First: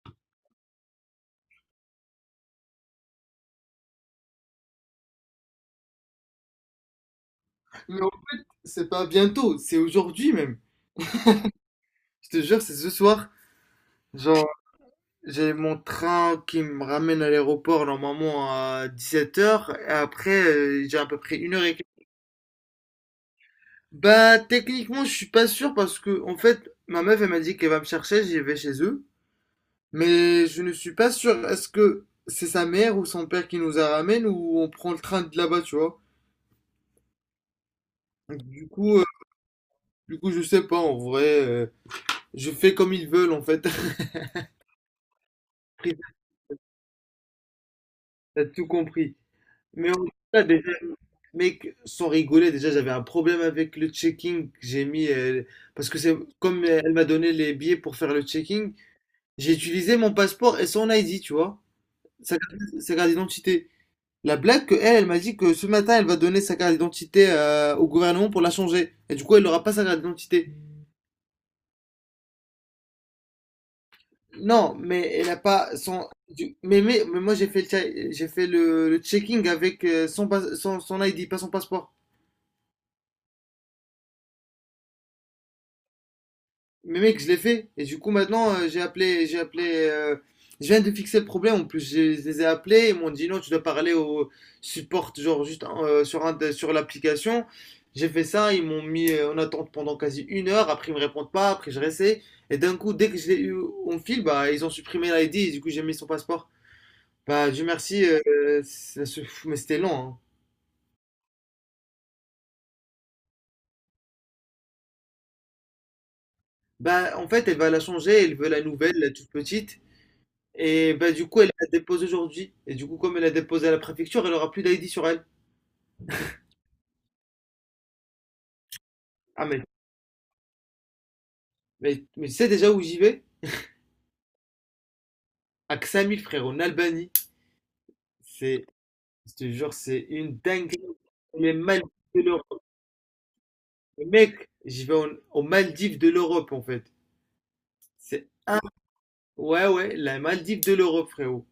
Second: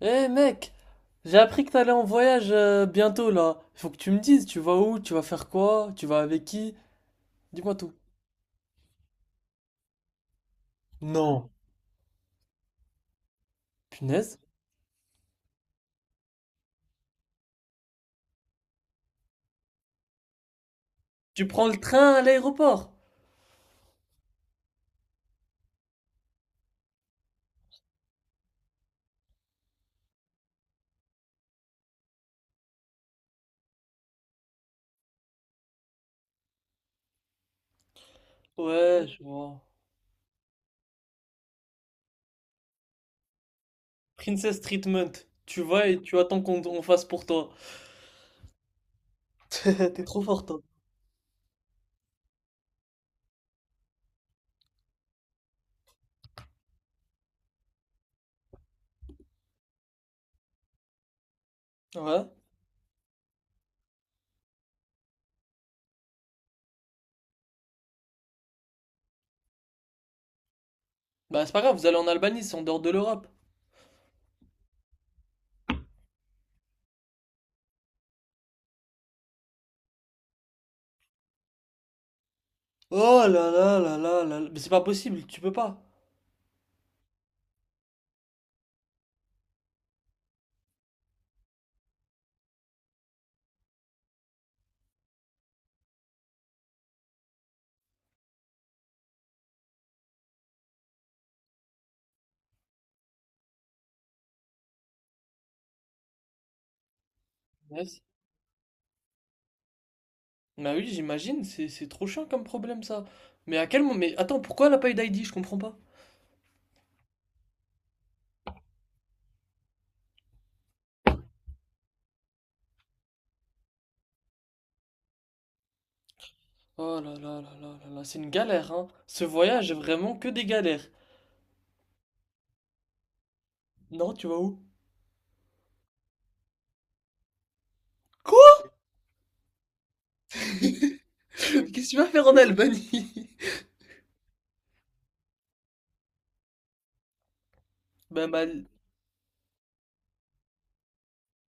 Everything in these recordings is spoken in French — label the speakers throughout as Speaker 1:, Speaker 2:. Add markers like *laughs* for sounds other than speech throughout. Speaker 1: Eh mec, j'ai appris que t'allais en voyage bientôt là. Faut que tu me dises, tu vas où, tu vas faire quoi, tu vas avec qui? Dis-moi tout.
Speaker 2: Non, c'est pas bientôt, c'est aujourd'hui même.
Speaker 1: Non.
Speaker 2: Je te jure, c'est ce soir.
Speaker 1: Punaise.
Speaker 2: Genre, j'ai mon train qui me ramène à l'aéroport normalement à 17h. Et après, j'ai à peu près
Speaker 1: Tu
Speaker 2: une heure
Speaker 1: prends le
Speaker 2: et quart.
Speaker 1: train à l'aéroport?
Speaker 2: Bah, techniquement, je suis pas sûr parce que, en fait, ma meuf, elle m'a dit qu'elle va me chercher, j'y vais chez eux. Mais je ne suis pas sûr. Est-ce que c'est sa mère ou son père qui nous la ramène ou on prend le train de là-bas, tu vois? Donc, Du coup, euh,
Speaker 1: Ouais, je vois.
Speaker 2: du coup, je sais pas, en vrai. Je fais comme ils veulent, en fait.
Speaker 1: Princess Treatment. Tu vas et
Speaker 2: *laughs*
Speaker 1: tu attends qu'on on fasse pour toi.
Speaker 2: T'as tout compris. Mais
Speaker 1: *laughs* T'es
Speaker 2: on-
Speaker 1: trop
Speaker 2: Là,
Speaker 1: fort toi.
Speaker 2: déjà, mec, sans rigoler, déjà j'avais un problème avec le checking que j'ai mis. Parce que c'est comme elle m'a donné les billets pour faire le checking, j'ai utilisé mon passeport et son ID, tu vois.
Speaker 1: Ouais.
Speaker 2: Sa carte, sa carte d'identité. La blague que elle, elle m'a dit que ce matin, elle va donner sa carte d'identité au gouvernement pour la changer. Et du coup, elle n'aura pas sa carte d'identité.
Speaker 1: Bah c'est pas grave, vous allez en Albanie, c'est en dehors de l'Europe.
Speaker 2: Non, mais elle a pas Mais moi, j'ai fait j'ai fait le checking avec son ID, pas son passeport.
Speaker 1: Oh là là là là là là. Mais c'est pas possible, tu peux pas.
Speaker 2: Mais mec, je l'ai fait. Et du coup, maintenant, j'ai appelé. euh, je viens de fixer le problème. En plus, je les ai appelés. Ils m'ont dit non, tu dois parler au support, genre juste hein, sur sur l'application. J'ai fait ça. Ils m'ont mis en attente pendant quasi une heure. Après, ils me répondent pas. Après, je restais. Et d'un coup, dès que je l'ai eu en fil, bah, ils ont supprimé l'ID. Et du coup, j'ai mis son passeport. Bah, Dieu
Speaker 1: Yes.
Speaker 2: merci. Mais c'était long, hein.
Speaker 1: Bah oui, j'imagine, c'est trop chiant comme problème ça. Mais à quel moment... Mais attends, pourquoi elle a pas eu d'ID? Je comprends pas.
Speaker 2: Bah, en fait, elle va la changer. Elle veut la nouvelle, la toute petite. Et ben, du coup, elle la dépose aujourd'hui. Et du coup, comme elle a déposé à la préfecture, elle aura plus d'ID sur elle.
Speaker 1: Oh là là là là là là, c'est une galère, hein. Ce
Speaker 2: Ah, mais,
Speaker 1: voyage est vraiment que des galères.
Speaker 2: mais, mais tu sais déjà où j'y vais?
Speaker 1: Non, tu vas où?
Speaker 2: À Ksamil, frère, en Albanie.
Speaker 1: Quoi?
Speaker 2: C'est, je te jure, c'est
Speaker 1: *laughs*
Speaker 2: une dinguerie.
Speaker 1: Qu'est-ce
Speaker 2: Les Maldives
Speaker 1: que tu vas
Speaker 2: de
Speaker 1: faire en
Speaker 2: l'Europe.
Speaker 1: Albanie? *laughs*
Speaker 2: Mec, aux Maldives de l'Europe, en fait. C'est,
Speaker 1: Ben, mal.
Speaker 2: ouais, ouais, la Maldive de l'Europe, frérot.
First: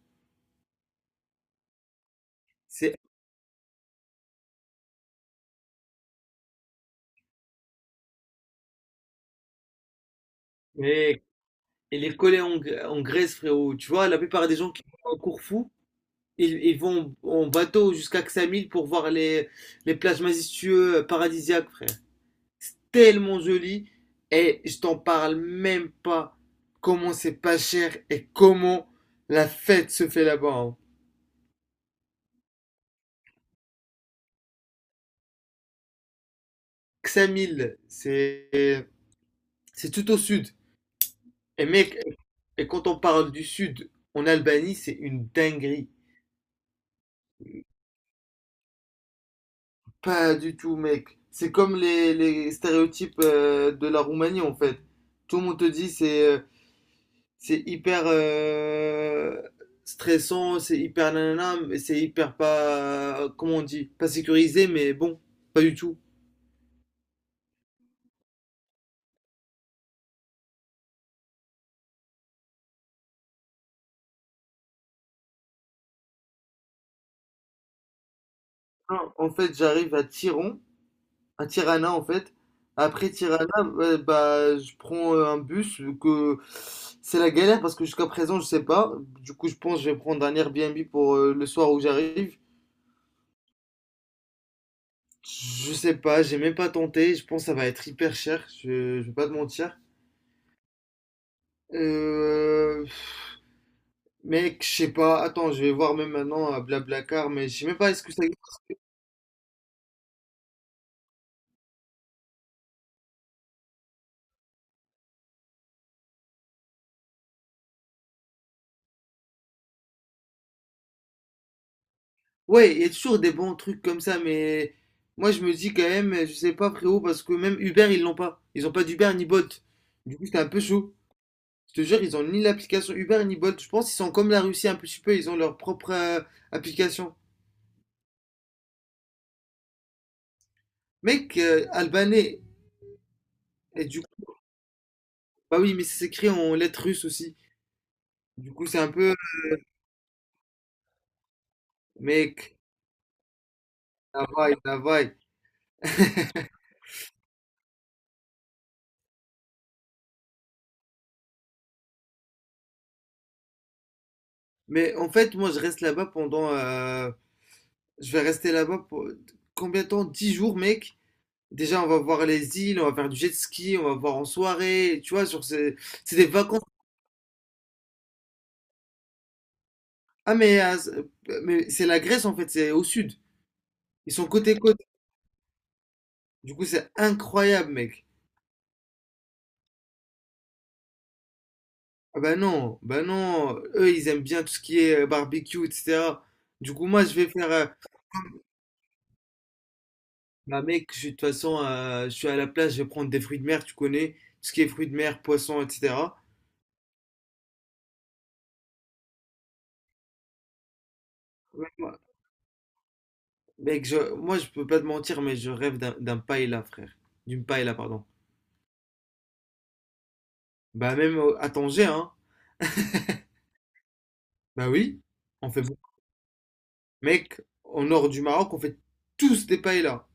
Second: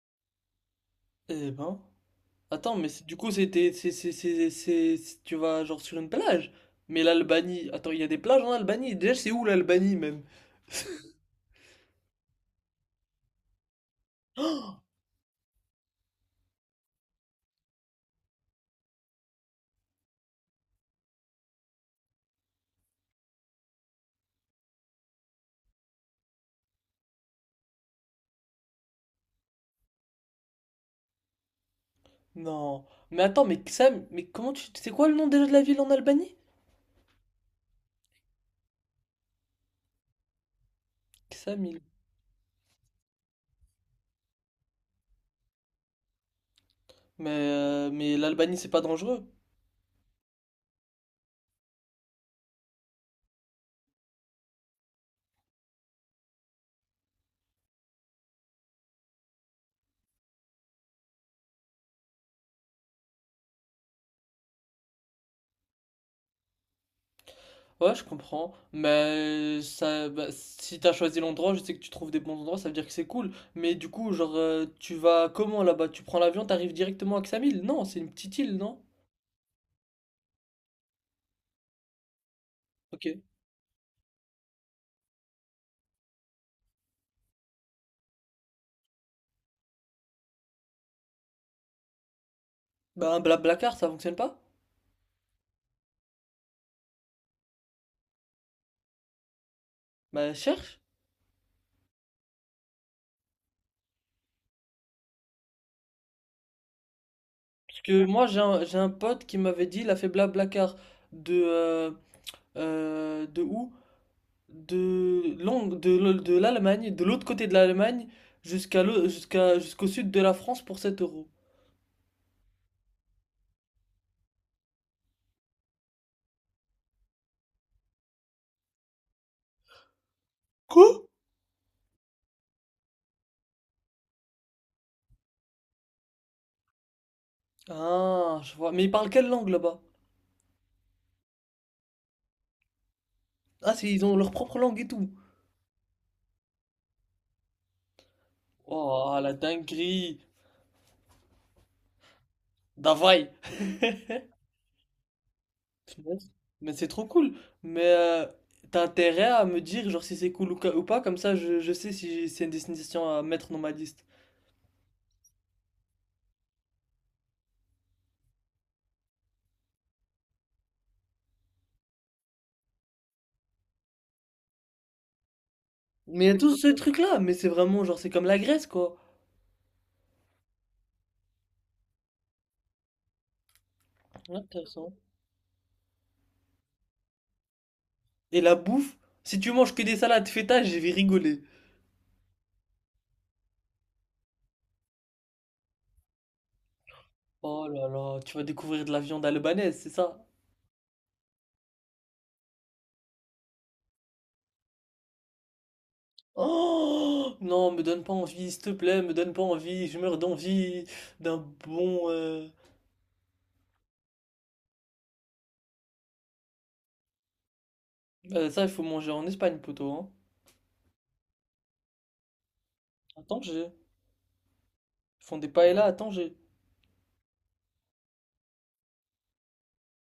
Speaker 1: Eh ben. Attends, mais
Speaker 2: C'est,
Speaker 1: du coup, c'était. C'est- tu vas genre sur une plage. Mais l'Albanie. Attends, il y a des plages en Albanie. Déjà, c'est où l'Albanie même? *laughs*
Speaker 2: mec, elle est collée en Grèce, frérot. Tu vois, la plupart des gens qui vont à Corfou, ils vont en bateau jusqu'à Ksamil pour voir les plages majestueuses paradisiaques, frère. Tellement joli, et je t'en parle même pas comment c'est pas cher et comment la fête se fait là-bas, hein.
Speaker 1: Non. Mais attends, mais Sam, mais comment tu. C'est quoi le nom déjà de la ville en Albanie?
Speaker 2: Ksamil, c'est tout au sud. Et
Speaker 1: Ksamil.
Speaker 2: mec, quand on parle du sud en Albanie, c'est une dinguerie.
Speaker 1: Mais l'Albanie, c'est pas dangereux.
Speaker 2: Pas du tout, mec. C'est comme les stéréotypes de la Roumanie en fait. Tout le monde te dit c'est hyper stressant, c'est hyper nanana, mais c'est hyper pas, comment on dit, pas sécurisé, mais bon, pas du tout.
Speaker 1: Ouais, je comprends. Mais ça, bah, si t'as choisi l'endroit, je sais que tu trouves des bons endroits, ça veut dire que c'est cool. Mais du coup, genre, tu vas comment là-bas? Tu prends l'avion, t'arrives directement à Ksamil? Non, c'est une petite île, non?
Speaker 2: Non, en fait, à Tirana en fait.
Speaker 1: Ok.
Speaker 2: Après Tirana, ouais, bah, je prends un bus, vu que c'est la galère parce que jusqu'à présent, je sais pas. Du coup, je pense que je vais prendre un Airbnb pour le soir où j'arrive.
Speaker 1: Bah, un Blablacar, ça fonctionne pas?
Speaker 2: Je sais pas, j'ai même pas tenté. Je pense que ça va être hyper cher, je vais pas te mentir.
Speaker 1: Bah, cherche.
Speaker 2: Euh, Mec, je sais pas. Attends, je vais voir même maintenant à Blablacar, mais je sais même
Speaker 1: Parce
Speaker 2: pas est-ce
Speaker 1: que
Speaker 2: que ça
Speaker 1: moi, j'ai
Speaker 2: existe.
Speaker 1: un, j'ai un pote qui m'avait dit, il a fait Blablacar de, euh, de où? De, Londres, de l'Allemagne, de l'autre côté de l'Allemagne, jusqu'au sud de la France pour 7 euros.
Speaker 2: Ouais, il y a toujours des bons trucs comme ça, mais moi je me dis quand même, je sais pas frérot, parce que même Uber ils l'ont pas. Ils ont pas d'Uber ni Bolt. Du coup, c'est un peu chaud.
Speaker 1: Quoi?
Speaker 2: Je te jure, ils ont ni l'application Uber ni Bolt. Je pense qu'ils sont comme la Russie un petit peu, ils ont leur propre application.
Speaker 1: Ah, je vois. Mais ils parlent quelle langue là-bas?
Speaker 2: Mec, albanais.
Speaker 1: Ah,
Speaker 2: Et du
Speaker 1: ils
Speaker 2: coup,
Speaker 1: ont leur propre langue et tout.
Speaker 2: bah oui, mais c'est écrit en lettres russes aussi. Du coup, c'est un peu.
Speaker 1: Oh, la dinguerie.
Speaker 2: Mec,
Speaker 1: Davai.
Speaker 2: la vaille, la vaille.
Speaker 1: Punaise. Mais c'est trop cool. Mais t'as intérêt à me dire genre si c'est cool ou pas, comme ça je sais si c'est une destination à mettre dans ma liste.
Speaker 2: Mais en fait, moi je reste là-bas pendant Je vais rester là-bas pour combien de temps? 10 jours, mec. Déjà, on va voir les îles, on va faire du jet ski, on va voir en soirée. Tu vois, sur ces... c'est
Speaker 1: Mais
Speaker 2: des
Speaker 1: il y a tous
Speaker 2: vacances.
Speaker 1: ces trucs-là, mais c'est vraiment genre c'est comme la Grèce quoi.
Speaker 2: Ah, mais, ah, c'est- mais c'est la Grèce en fait, c'est au sud. Ils sont côte à côte.
Speaker 1: Intéressant.
Speaker 2: Du coup, c'est incroyable, mec.
Speaker 1: Et la bouffe, si tu manges que des salades feta, je vais rigoler.
Speaker 2: Ah, bah non, bah non. Eux, ils aiment bien tout ce qui est barbecue, etc. Du coup, moi, je vais faire. euh,
Speaker 1: Oh là là, tu vas découvrir de la viande albanaise, c'est ça?
Speaker 2: Bah, mec, je suis de toute façon, je suis à la plage, je vais prendre des fruits de mer, tu connais. Tout ce qui est fruits de mer, poissons, etc.
Speaker 1: Oh non, me donne pas envie, s'il te plaît, me donne pas envie, je meurs d'envie d'un bon.
Speaker 2: Mec, moi, je peux pas te mentir, mais je rêve d'un paella, frère. D'une paella, pardon.
Speaker 1: Ça, il faut manger en Espagne, poteau, hein.
Speaker 2: Bah, même à Tanger, hein.
Speaker 1: À Tanger.
Speaker 2: Bah oui,
Speaker 1: Ils font des
Speaker 2: on fait
Speaker 1: paella à
Speaker 2: beaucoup.
Speaker 1: Tanger.
Speaker 2: Mec, au nord du Maroc, on fait tous des paellas.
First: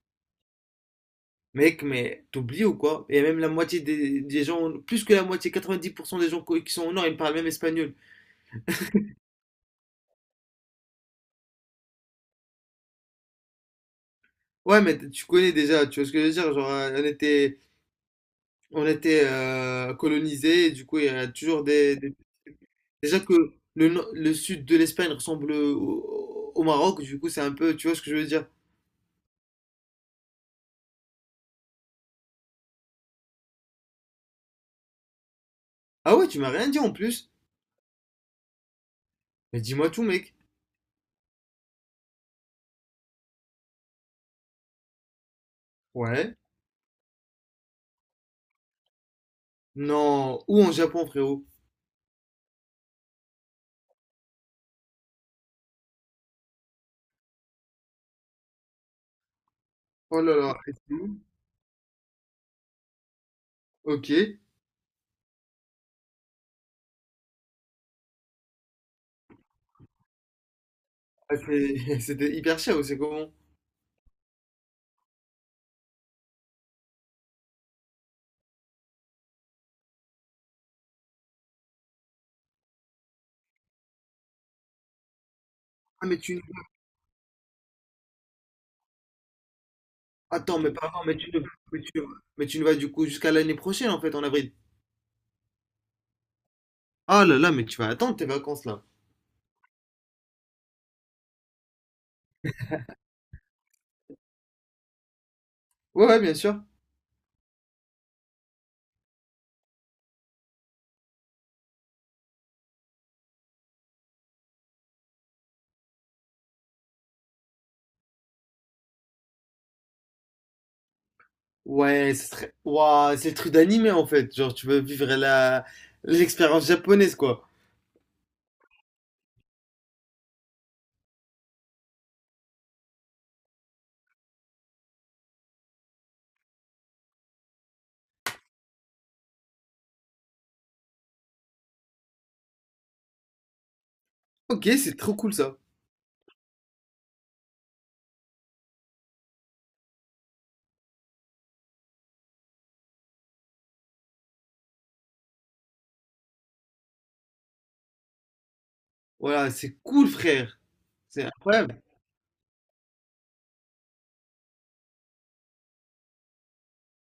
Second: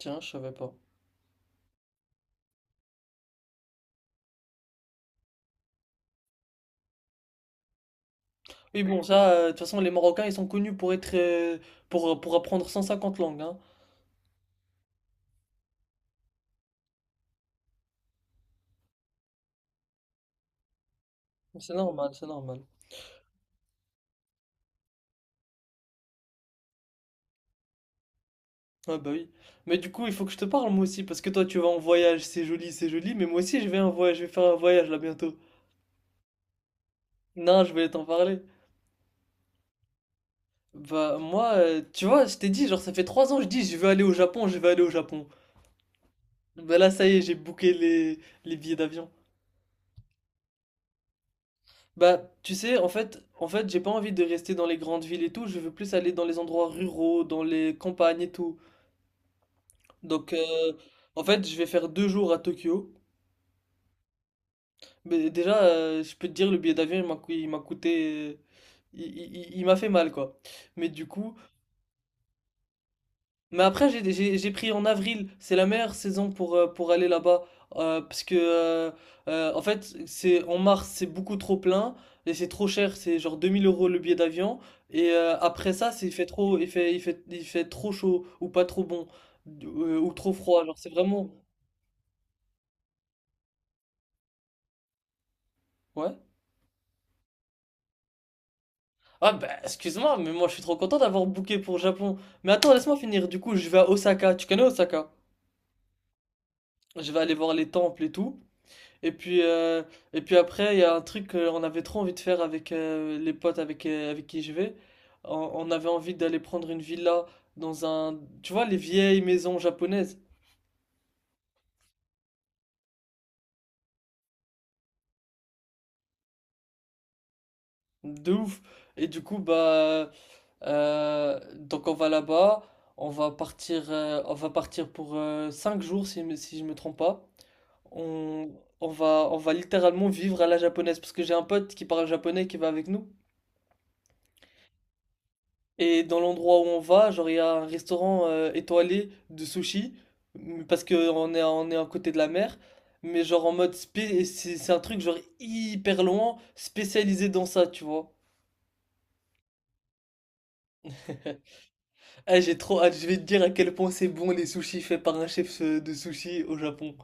Speaker 1: Tiens, je savais pas.
Speaker 2: Mec, mais t'oublies ou quoi? Et même la moitié des gens, plus que la moitié, 90% des gens qui sont au nord, ils parlent même espagnol.
Speaker 1: Oui, bon, ça, de toute façon, les Marocains, ils sont connus pour être. Pour apprendre 150 langues, hein.
Speaker 2: Ouais, mais tu connais déjà, tu vois ce que je veux dire? Genre, on était colonisés, et du coup, il y a toujours
Speaker 1: C'est normal, c'est normal.
Speaker 2: *laughs* Déjà que le, no- le sud de l'Espagne ressemble au Maroc, du coup, c'est un peu... Tu vois ce que je veux dire?
Speaker 1: Ah bah oui. Mais du coup, il faut que je te parle, moi aussi, parce que toi, tu vas en voyage, c'est joli, mais moi aussi, je vais en voyage, je vais faire un voyage là bientôt.
Speaker 2: Ah ouais, tu m'as rien dit en plus?
Speaker 1: Non, je voulais t'en parler.
Speaker 2: Mais dis-moi tout, mec.
Speaker 1: Bah moi, tu vois, je t'ai dit, genre ça fait 3 ans que je dis je veux aller au Japon, je veux aller au Japon.
Speaker 2: Ouais.
Speaker 1: Bah là ça y est, j'ai booké les billets d'avion.
Speaker 2: Non. Où en Japon, frérot?
Speaker 1: Bah tu sais, en fait, j'ai pas envie de rester dans les grandes villes et tout, je veux plus aller dans les endroits ruraux, dans les campagnes et tout.
Speaker 2: Oh
Speaker 1: Donc
Speaker 2: là là. Et c'est où?
Speaker 1: en fait, je vais faire 2 jours à Tokyo.
Speaker 2: Ok.
Speaker 1: Mais déjà, je peux te dire, le billet d'avion, il m'a coûté. Il m'a fait mal, quoi. Mais du coup.
Speaker 2: *laughs* C'était hyper cher, ou c'est comment?
Speaker 1: Mais après, j'ai pris en avril. C'est la meilleure saison pour aller là-bas. Parce que, en fait, c'est en mars, c'est beaucoup trop plein. Et c'est trop cher. C'est genre 2 000 € le billet d'avion. Et après ça,
Speaker 2: Ah,
Speaker 1: il
Speaker 2: mais
Speaker 1: fait
Speaker 2: tu...
Speaker 1: trop, il fait, il fait, il fait trop chaud. Ou pas trop bon. Ou trop
Speaker 2: Attends,
Speaker 1: froid.
Speaker 2: mais
Speaker 1: Genre, c'est
Speaker 2: pardon, mais
Speaker 1: vraiment.
Speaker 2: tu ne... Mais tu, mais tu ne vas du coup jusqu'à l'année prochaine, en fait, en avril.
Speaker 1: Ouais.
Speaker 2: Ah là là, mais tu vas attendre tes vacances, là.
Speaker 1: Ah, bah, excuse-moi, mais moi, je suis trop content d'avoir booké pour le Japon. Mais attends, laisse-moi finir. Du coup, je vais à Osaka. Tu connais Osaka?
Speaker 2: Ouais, ouais, bien sûr.
Speaker 1: Je vais aller voir les temples et tout. Et puis, euh, et puis après, il y a un truc qu'on avait trop envie de faire avec les potes avec qui je vais. On avait envie d'aller prendre une villa dans un. Tu vois, les vieilles maisons japonaises.
Speaker 2: Ouais. Ouah, c'est le truc d'animé en fait. Genre, tu veux vivre la l'expérience japonaise quoi.
Speaker 1: De ouf. Et du coup, bah. Donc on va là-bas. On va partir pour 5 jours, si je me trompe pas. On, on va littéralement vivre à la japonaise. Parce que j'ai un pote qui parle japonais qui va avec nous.
Speaker 2: Ok, c'est trop cool ça.
Speaker 1: Et dans l'endroit où on va, genre, il y a un restaurant étoilé de sushi, parce que on est à côté de la mer, mais genre en mode c'est un truc genre hyper loin, spécialisé dans ça, tu vois.
Speaker 2: Voilà, c'est cool frère. C'est
Speaker 1: *laughs*
Speaker 2: incroyable.
Speaker 1: Ah j'ai trop hâte, je vais te dire à quel point c'est bon les sushis faits par un chef de sushi au Japon.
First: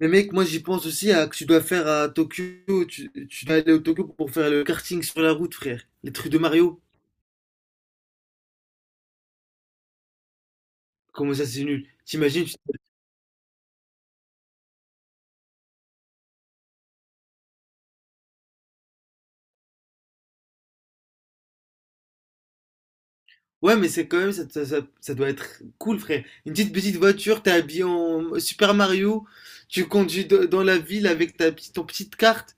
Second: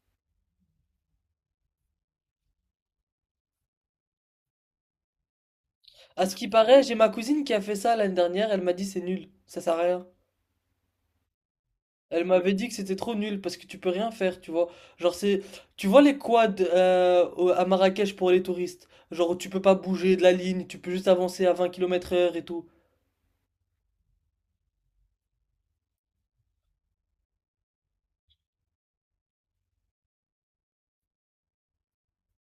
Speaker 2: Mais mec, moi j'y pense aussi à que tu dois faire à Tokyo. Tu dois aller au Tokyo pour faire le karting sur la route, frère. Les
Speaker 1: À
Speaker 2: trucs
Speaker 1: ce
Speaker 2: de
Speaker 1: qui
Speaker 2: Mario.
Speaker 1: paraît, j'ai ma cousine qui a fait ça l'année dernière, elle m'a dit c'est nul, ça sert à rien.
Speaker 2: Comment ça, c'est nul.
Speaker 1: Elle
Speaker 2: T'imagines?
Speaker 1: m'avait dit que c'était trop nul parce que tu peux rien faire, tu vois. Genre tu vois les quads à Marrakech pour les touristes. Genre tu peux pas bouger de la ligne, tu peux juste avancer à 20 km/h et tout.
Speaker 2: Ouais, mais c'est quand même ça doit être cool, frère. Une petite petite voiture, t'es habillé en Super Mario. Tu conduis dans la ville avec ta petite ton petite carte.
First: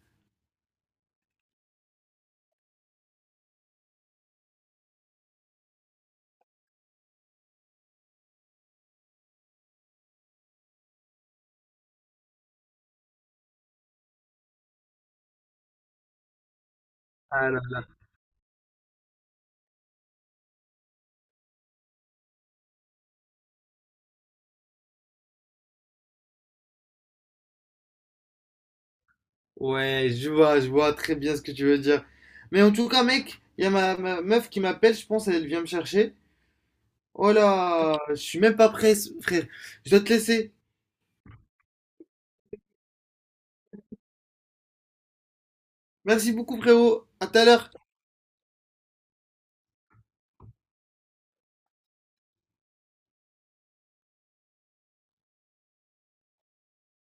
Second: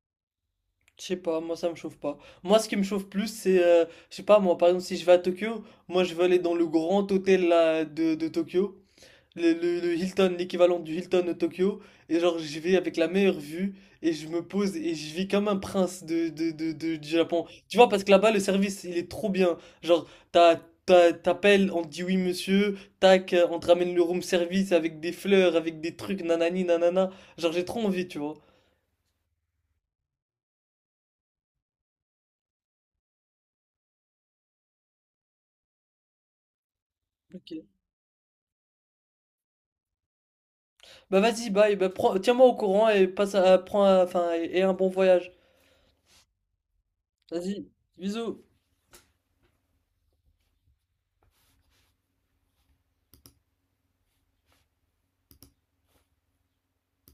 Speaker 1: Je sais pas, moi ça me chauffe pas. Moi ce qui me chauffe plus c'est, je sais pas moi, par exemple si je vais à Tokyo, moi je veux aller dans le grand hôtel là, de Tokyo. Le Hilton, l'équivalent du Hilton de Tokyo, et genre j'y vais avec la meilleure vue, et je me pose et je vis comme un prince du Japon.
Speaker 2: Ah,
Speaker 1: Tu vois,
Speaker 2: non.
Speaker 1: parce que là-bas, le service, il est trop bien. Genre, t'as, t'appelles, on te dit oui monsieur, tac, on te ramène le room service avec des fleurs, avec des trucs, nanani, nanana. Genre, j'ai trop envie, tu vois.
Speaker 2: Ouais, je vois très bien ce que tu veux dire. Mais en tout cas, mec, il y a ma meuf qui m'appelle, je pense, elle vient me chercher. Oh
Speaker 1: Ok.
Speaker 2: là, je suis même pas prêt, frère. Je dois te laisser.
Speaker 1: Bah vas-y, bye, bah, tiens-moi au courant et passe à, prends, enfin, et un bon voyage.
Speaker 2: Merci beaucoup, frérot. À tout à
Speaker 1: Vas-y,
Speaker 2: l'heure.
Speaker 1: bisous.